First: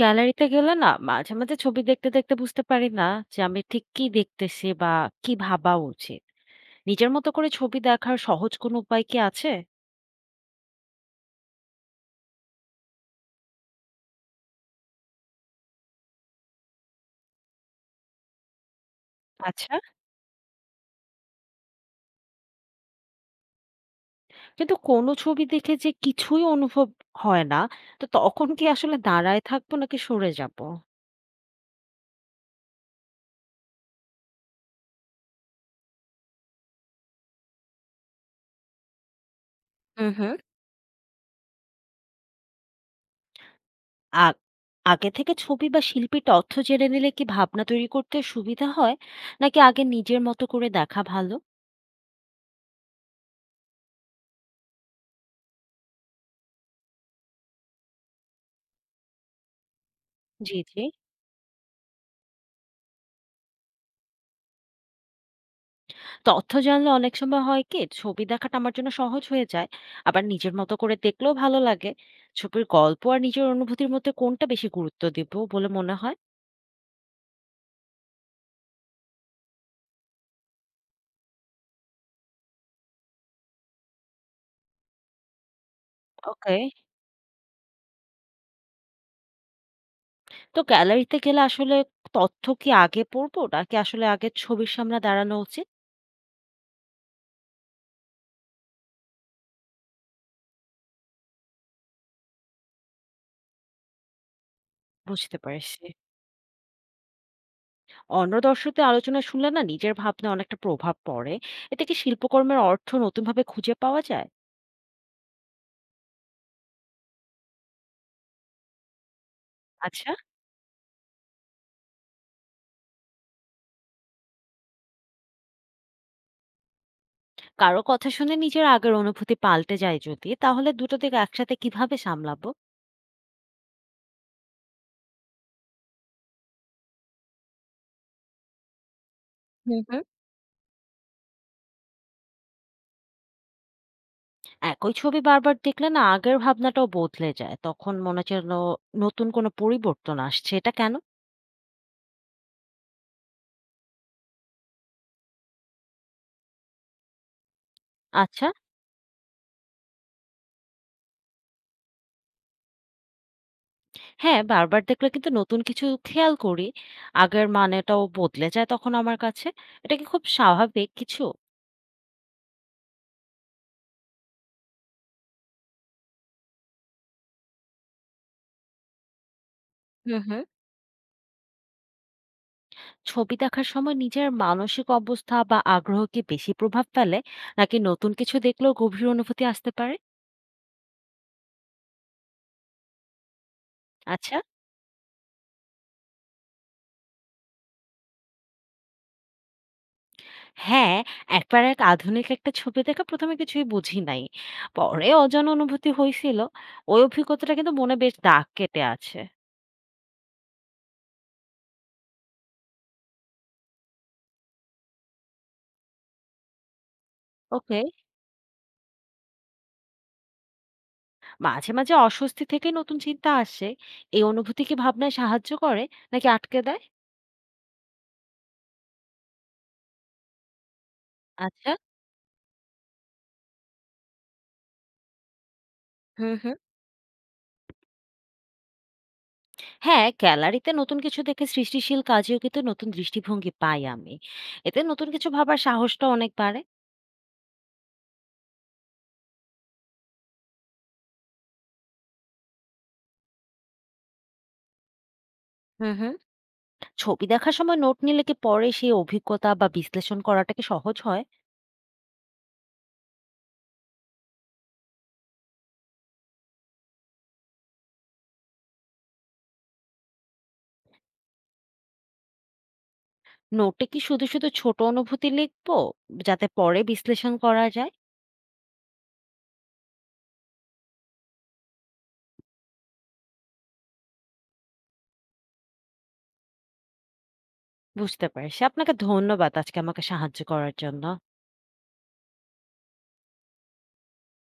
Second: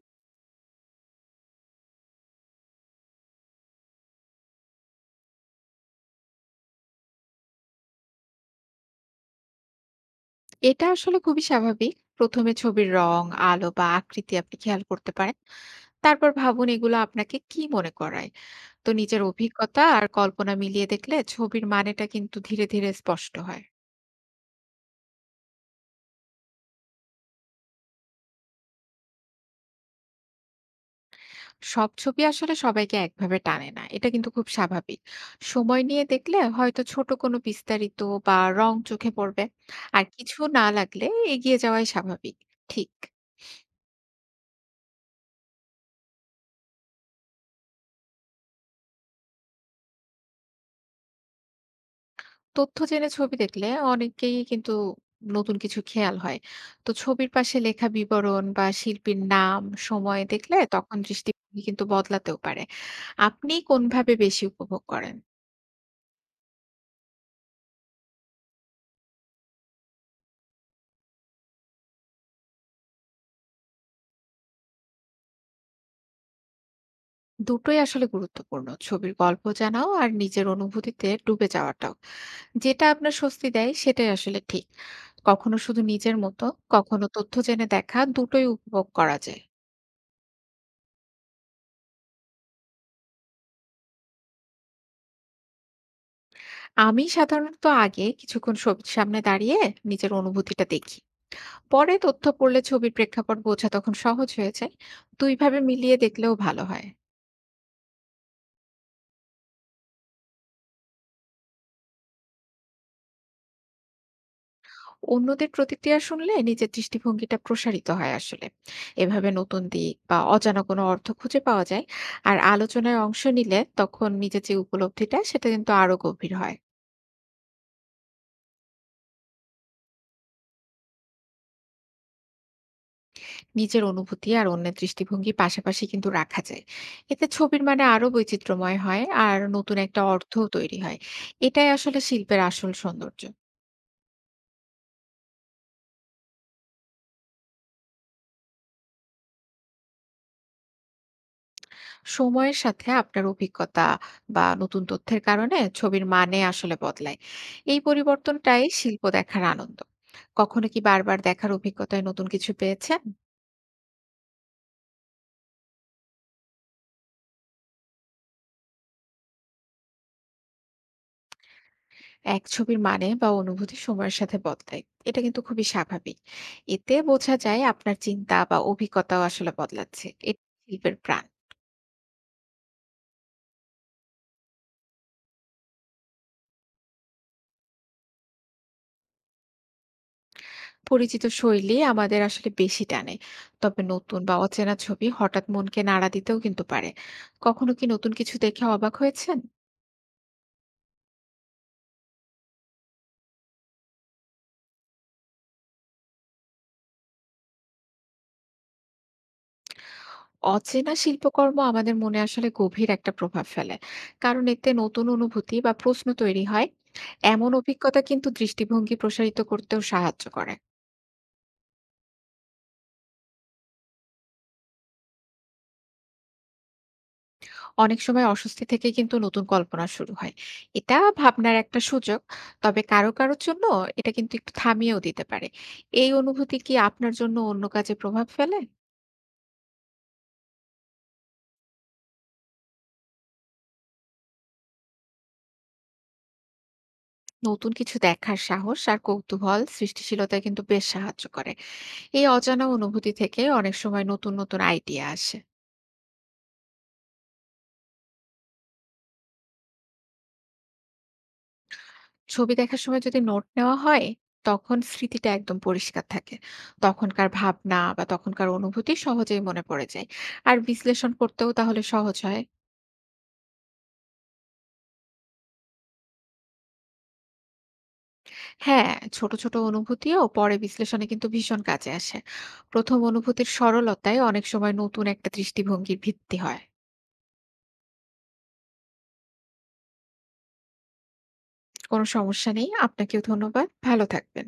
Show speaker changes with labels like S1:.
S1: গ্যালারিতে গেলে না মাঝে, মাঝে ছবি দেখতে, দেখতে বুঝতে পারি না যে আমি ঠিক কি দেখতেছি বা কি ভাবা উচিত। নিজের মতো করে ছবি দেখার সহজ কোনো উপায় কি আছে?
S2: এটা আসলে খুবই স্বাভাবিক। ১ম এ ছবির রং, আলো বা আকৃতি আপনি খেয়াল করতে পারেন। তারপর ভাবুন এগুলো আপনাকে কি মনে করায়। তো নিজের
S1: আচ্ছা।
S2: অভিজ্ঞতা আর কল্পনা মিলিয়ে দেখলে ছবির মানেটা কিন্তু ধীরে ধীরে স্পষ্ট হয়।
S1: কিন্তু কোনো ছবি দেখে যে কিছুই অনুভব হয় না, তো তখন কি আসলে দাঁড়ায় থাকবো নাকি সরে যাবো?
S2: সব ছবি আসলে সবাইকে একভাবে টানে না। এটা কিন্তু খুব স্বাভাবিক। সময় নিয়ে দেখলে হয়তো ছোট কোনো বিস্তারিত বা রং চোখে পড়বে। আর
S1: হুম, হুম।
S2: কিছু না লাগলে এগিয়ে যাওয়াই স্বাভাবিক। ঠিক।
S1: আ আগে থেকে ছবি বা শিল্পীর তথ্য জেনে নিলে কি ভাবনা তৈরি করতে সুবিধা হয়? নাকি আগে নিজের মতো করে দেখা ভালো?
S2: তথ্য জেনে ছবি দেখলে অনেকেই কিন্তু নতুন কিছু খেয়াল হয়। তো ছবির পাশে লেখা বিবরণ বা শিল্পীর নাম সময় দেখলে
S1: জি, জি।
S2: তখন দৃষ্টিভঙ্গি কিন্তু বদলাতেও পারে। আপনি কোনভাবে বেশি উপভোগ করেন?
S1: তথ্য জানলে অনেক সময় হয় কি ছবি দেখাটা আমার জন্য সহজ হয়ে যায়, আবার নিজের মতো করে দেখলেও ভালো লাগে। ছবির গল্প আর নিজের অনুভূতির মধ্যে কোনটা বেশি গুরুত্ব দেব বলে মনে হয়?
S2: দুটোই আসলে গুরুত্বপূর্ণ, ছবির গল্প জানাও আর নিজের অনুভূতিতে ডুবে যাওয়াটাও। যেটা আপনার স্বস্তি দেয় সেটাই আসলে ঠিক। কখনো শুধু নিজের মতো,
S1: ওকে।
S2: কখনো তথ্য জেনে দেখা, দুটোই উপভোগ করা যায়।
S1: তো গ্যালারিতে গেলে আসলে তথ্য কি আগে পড়বো নাকি আসলে আগে ছবির সামনে দাঁড়ানো উচিত?
S2: আমি সাধারণত আগে কিছুক্ষণ ছবির সামনে দাঁড়িয়ে নিজের অনুভূতিটা দেখি। পরে তথ্য পড়লে ছবির প্রেক্ষাপট বোঝা তখন সহজ হয়ে যায়।
S1: বুঝতে
S2: দুইভাবে
S1: পারছি।
S2: মিলিয়ে দেখলেও ভালো হয়।
S1: অন্য দর্শকদের আলোচনা শুনলে না নিজের ভাবনা অনেকটা প্রভাব পড়ে। এতে কি শিল্পকর্মের অর্থ নতুনভাবে খুঁজে পাওয়া যায়?
S2: অন্যদের প্রতিক্রিয়া শুনলে নিজের দৃষ্টিভঙ্গিটা প্রসারিত হয় আসলে। এভাবে নতুন দিক
S1: আচ্ছা।
S2: বা অজানা কোনো অর্থ খুঁজে পাওয়া যায়। আর আলোচনায় অংশ নিলে তখন নিজের যে উপলব্ধিটা সেটা কিন্তু আরো গভীর হয়।
S1: কারো কথা শুনে নিজের আগের অনুভূতি পাল্টে যায় যদি, তাহলে দুটো দিক একসাথে কিভাবে সামলাবো?
S2: নিজের অনুভূতি আর অন্যের দৃষ্টিভঙ্গি পাশাপাশি কিন্তু রাখা যায়। এতে ছবির মানে আরো বৈচিত্র্যময় হয় আর নতুন
S1: হুম,
S2: একটা
S1: হুম।
S2: অর্থও তৈরি হয়। এটাই আসলে শিল্পের আসল সৌন্দর্য।
S1: একই ছবি বারবার দেখলে না আগের ভাবনাটাও বদলে যায়। তখন মনে হচ্ছে যেন নতুন কোনো পরিবর্তন আসছে। এটা কেন?
S2: সময়ের সাথে আপনার অভিজ্ঞতা বা নতুন তথ্যের কারণে ছবির মানে আসলে বদলায়। এই
S1: আচ্ছা,
S2: পরিবর্তনটাই শিল্প দেখার আনন্দ। কখনো কি বারবার দেখার অভিজ্ঞতায় নতুন কিছু পেয়েছেন?
S1: হ্যাঁ, বারবার দেখলে কিন্তু নতুন কিছু খেয়াল করি। আগের মানেটাও বদলে যায় তখন আমার কাছে। এটা কি খুব স্বাভাবিক কিছু?
S2: এক ছবির মানে বা অনুভূতি সময়ের সাথে বদলায়, এটা কিন্তু খুবই স্বাভাবিক। এতে বোঝা যায় আপনার চিন্তা বা অভিজ্ঞতাও আসলে বদলাচ্ছে।
S1: হুম,
S2: এটা
S1: হুম।
S2: শিল্পের প্রাণ।
S1: ছবি দেখার সময় নিজের মানসিক অবস্থা বা আগ্রহ কি বেশি প্রভাব ফেলে? নাকি নতুন কিছু দেখলেও গভীর অনুভূতি আসতে পারে?
S2: পরিচিত শৈলী আমাদের আসলে বেশি টানে, তবে নতুন বা
S1: আচ্ছা।
S2: অচেনা ছবি হঠাৎ মনকে নাড়া দিতেও কিন্তু পারে। কখনো কি নতুন কিছু দেখে অবাক হয়েছেন?
S1: হ্যাঁ, একবার এক আধুনিক একটা ছবি দেখে ১ম এ কিছুই বুঝি নাই। পরে অজানা অনুভূতি হইছিল। ওই অভিজ্ঞতাটা কিন্তু মনে বেশ দাগ কেটে আছে।
S2: অচেনা শিল্পকর্ম আমাদের মনে আসলে গভীর একটা প্রভাব ফেলে, কারণ এতে নতুন অনুভূতি বা প্রশ্ন তৈরি হয়। এমন
S1: ওকে।
S2: অভিজ্ঞতা কিন্তু দৃষ্টিভঙ্গি প্রসারিত করতেও সাহায্য করে।
S1: মাঝে, মাঝে অস্বস্তি থেকে নতুন চিন্তা আসে। এই অনুভূতি কি ভাবনায় সাহায্য করে নাকি আটকে দেয়?
S2: অনেক সময় অস্বস্তি থেকে কিন্তু নতুন কল্পনা শুরু হয়। এটা ভাবনার
S1: আচ্ছা।
S2: একটা সুযোগ। তবে কারো কারোর জন্য এটা কিন্তু একটু থামিয়েও দিতে পারে। এই
S1: হুম, হুম।
S2: অনুভূতি কি আপনার জন্য অন্য কাজে প্রভাব ফেলে?
S1: হ্যাঁ, গ্যালারিতে নতুন কিছু দেখে সৃষ্টিশীল কাজেও কিন্তু নতুন দৃষ্টিভঙ্গি পাই আমি। এতে নতুন কিছু ভাবার সাহসটা অনেক বাড়ে।
S2: নতুন কিছু দেখার সাহস আর কৌতূহল সৃষ্টিশীলতায় কিন্তু বেশ সাহায্য করে। এই অজানা অনুভূতি থেকে অনেক সময় নতুন নতুন আইডিয়া আসে।
S1: হুম, হুম। ছবি দেখার সময় নোট নিলে কি পরে সেই অভিজ্ঞতা বা বিশ্লেষণ করাটা কি সহজ হয়?
S2: ছবি দেখার সময় যদি নোট নেওয়া হয়, তখন স্মৃতিটা একদম পরিষ্কার থাকে। তখনকার ভাবনা বা তখনকার অনুভূতি সহজেই মনে পড়ে যায়। আর বিশ্লেষণ করতেও তাহলে সহজ হয়।
S1: নোটে কি শুধু, শুধু ছোট অনুভূতি লিখবো? যাতে পরে বিশ্লেষণ করা যায়?
S2: হ্যাঁ, ছোট ছোট অনুভূতিও পরে বিশ্লেষণে কিন্তু ভীষণ কাজে আসে। ১ম অনুভূতির সরলতায় অনেক সময় নতুন একটা দৃষ্টিভঙ্গির ভিত্তি হয়।
S1: বুঝতে পারছি। আপনাকে ধন্যবাদ আজকে আমাকে সাহায্য করার জন্য।
S2: কোনো সমস্যা নেই। আপনাকেও ধন্যবাদ। ভালো থাকবেন।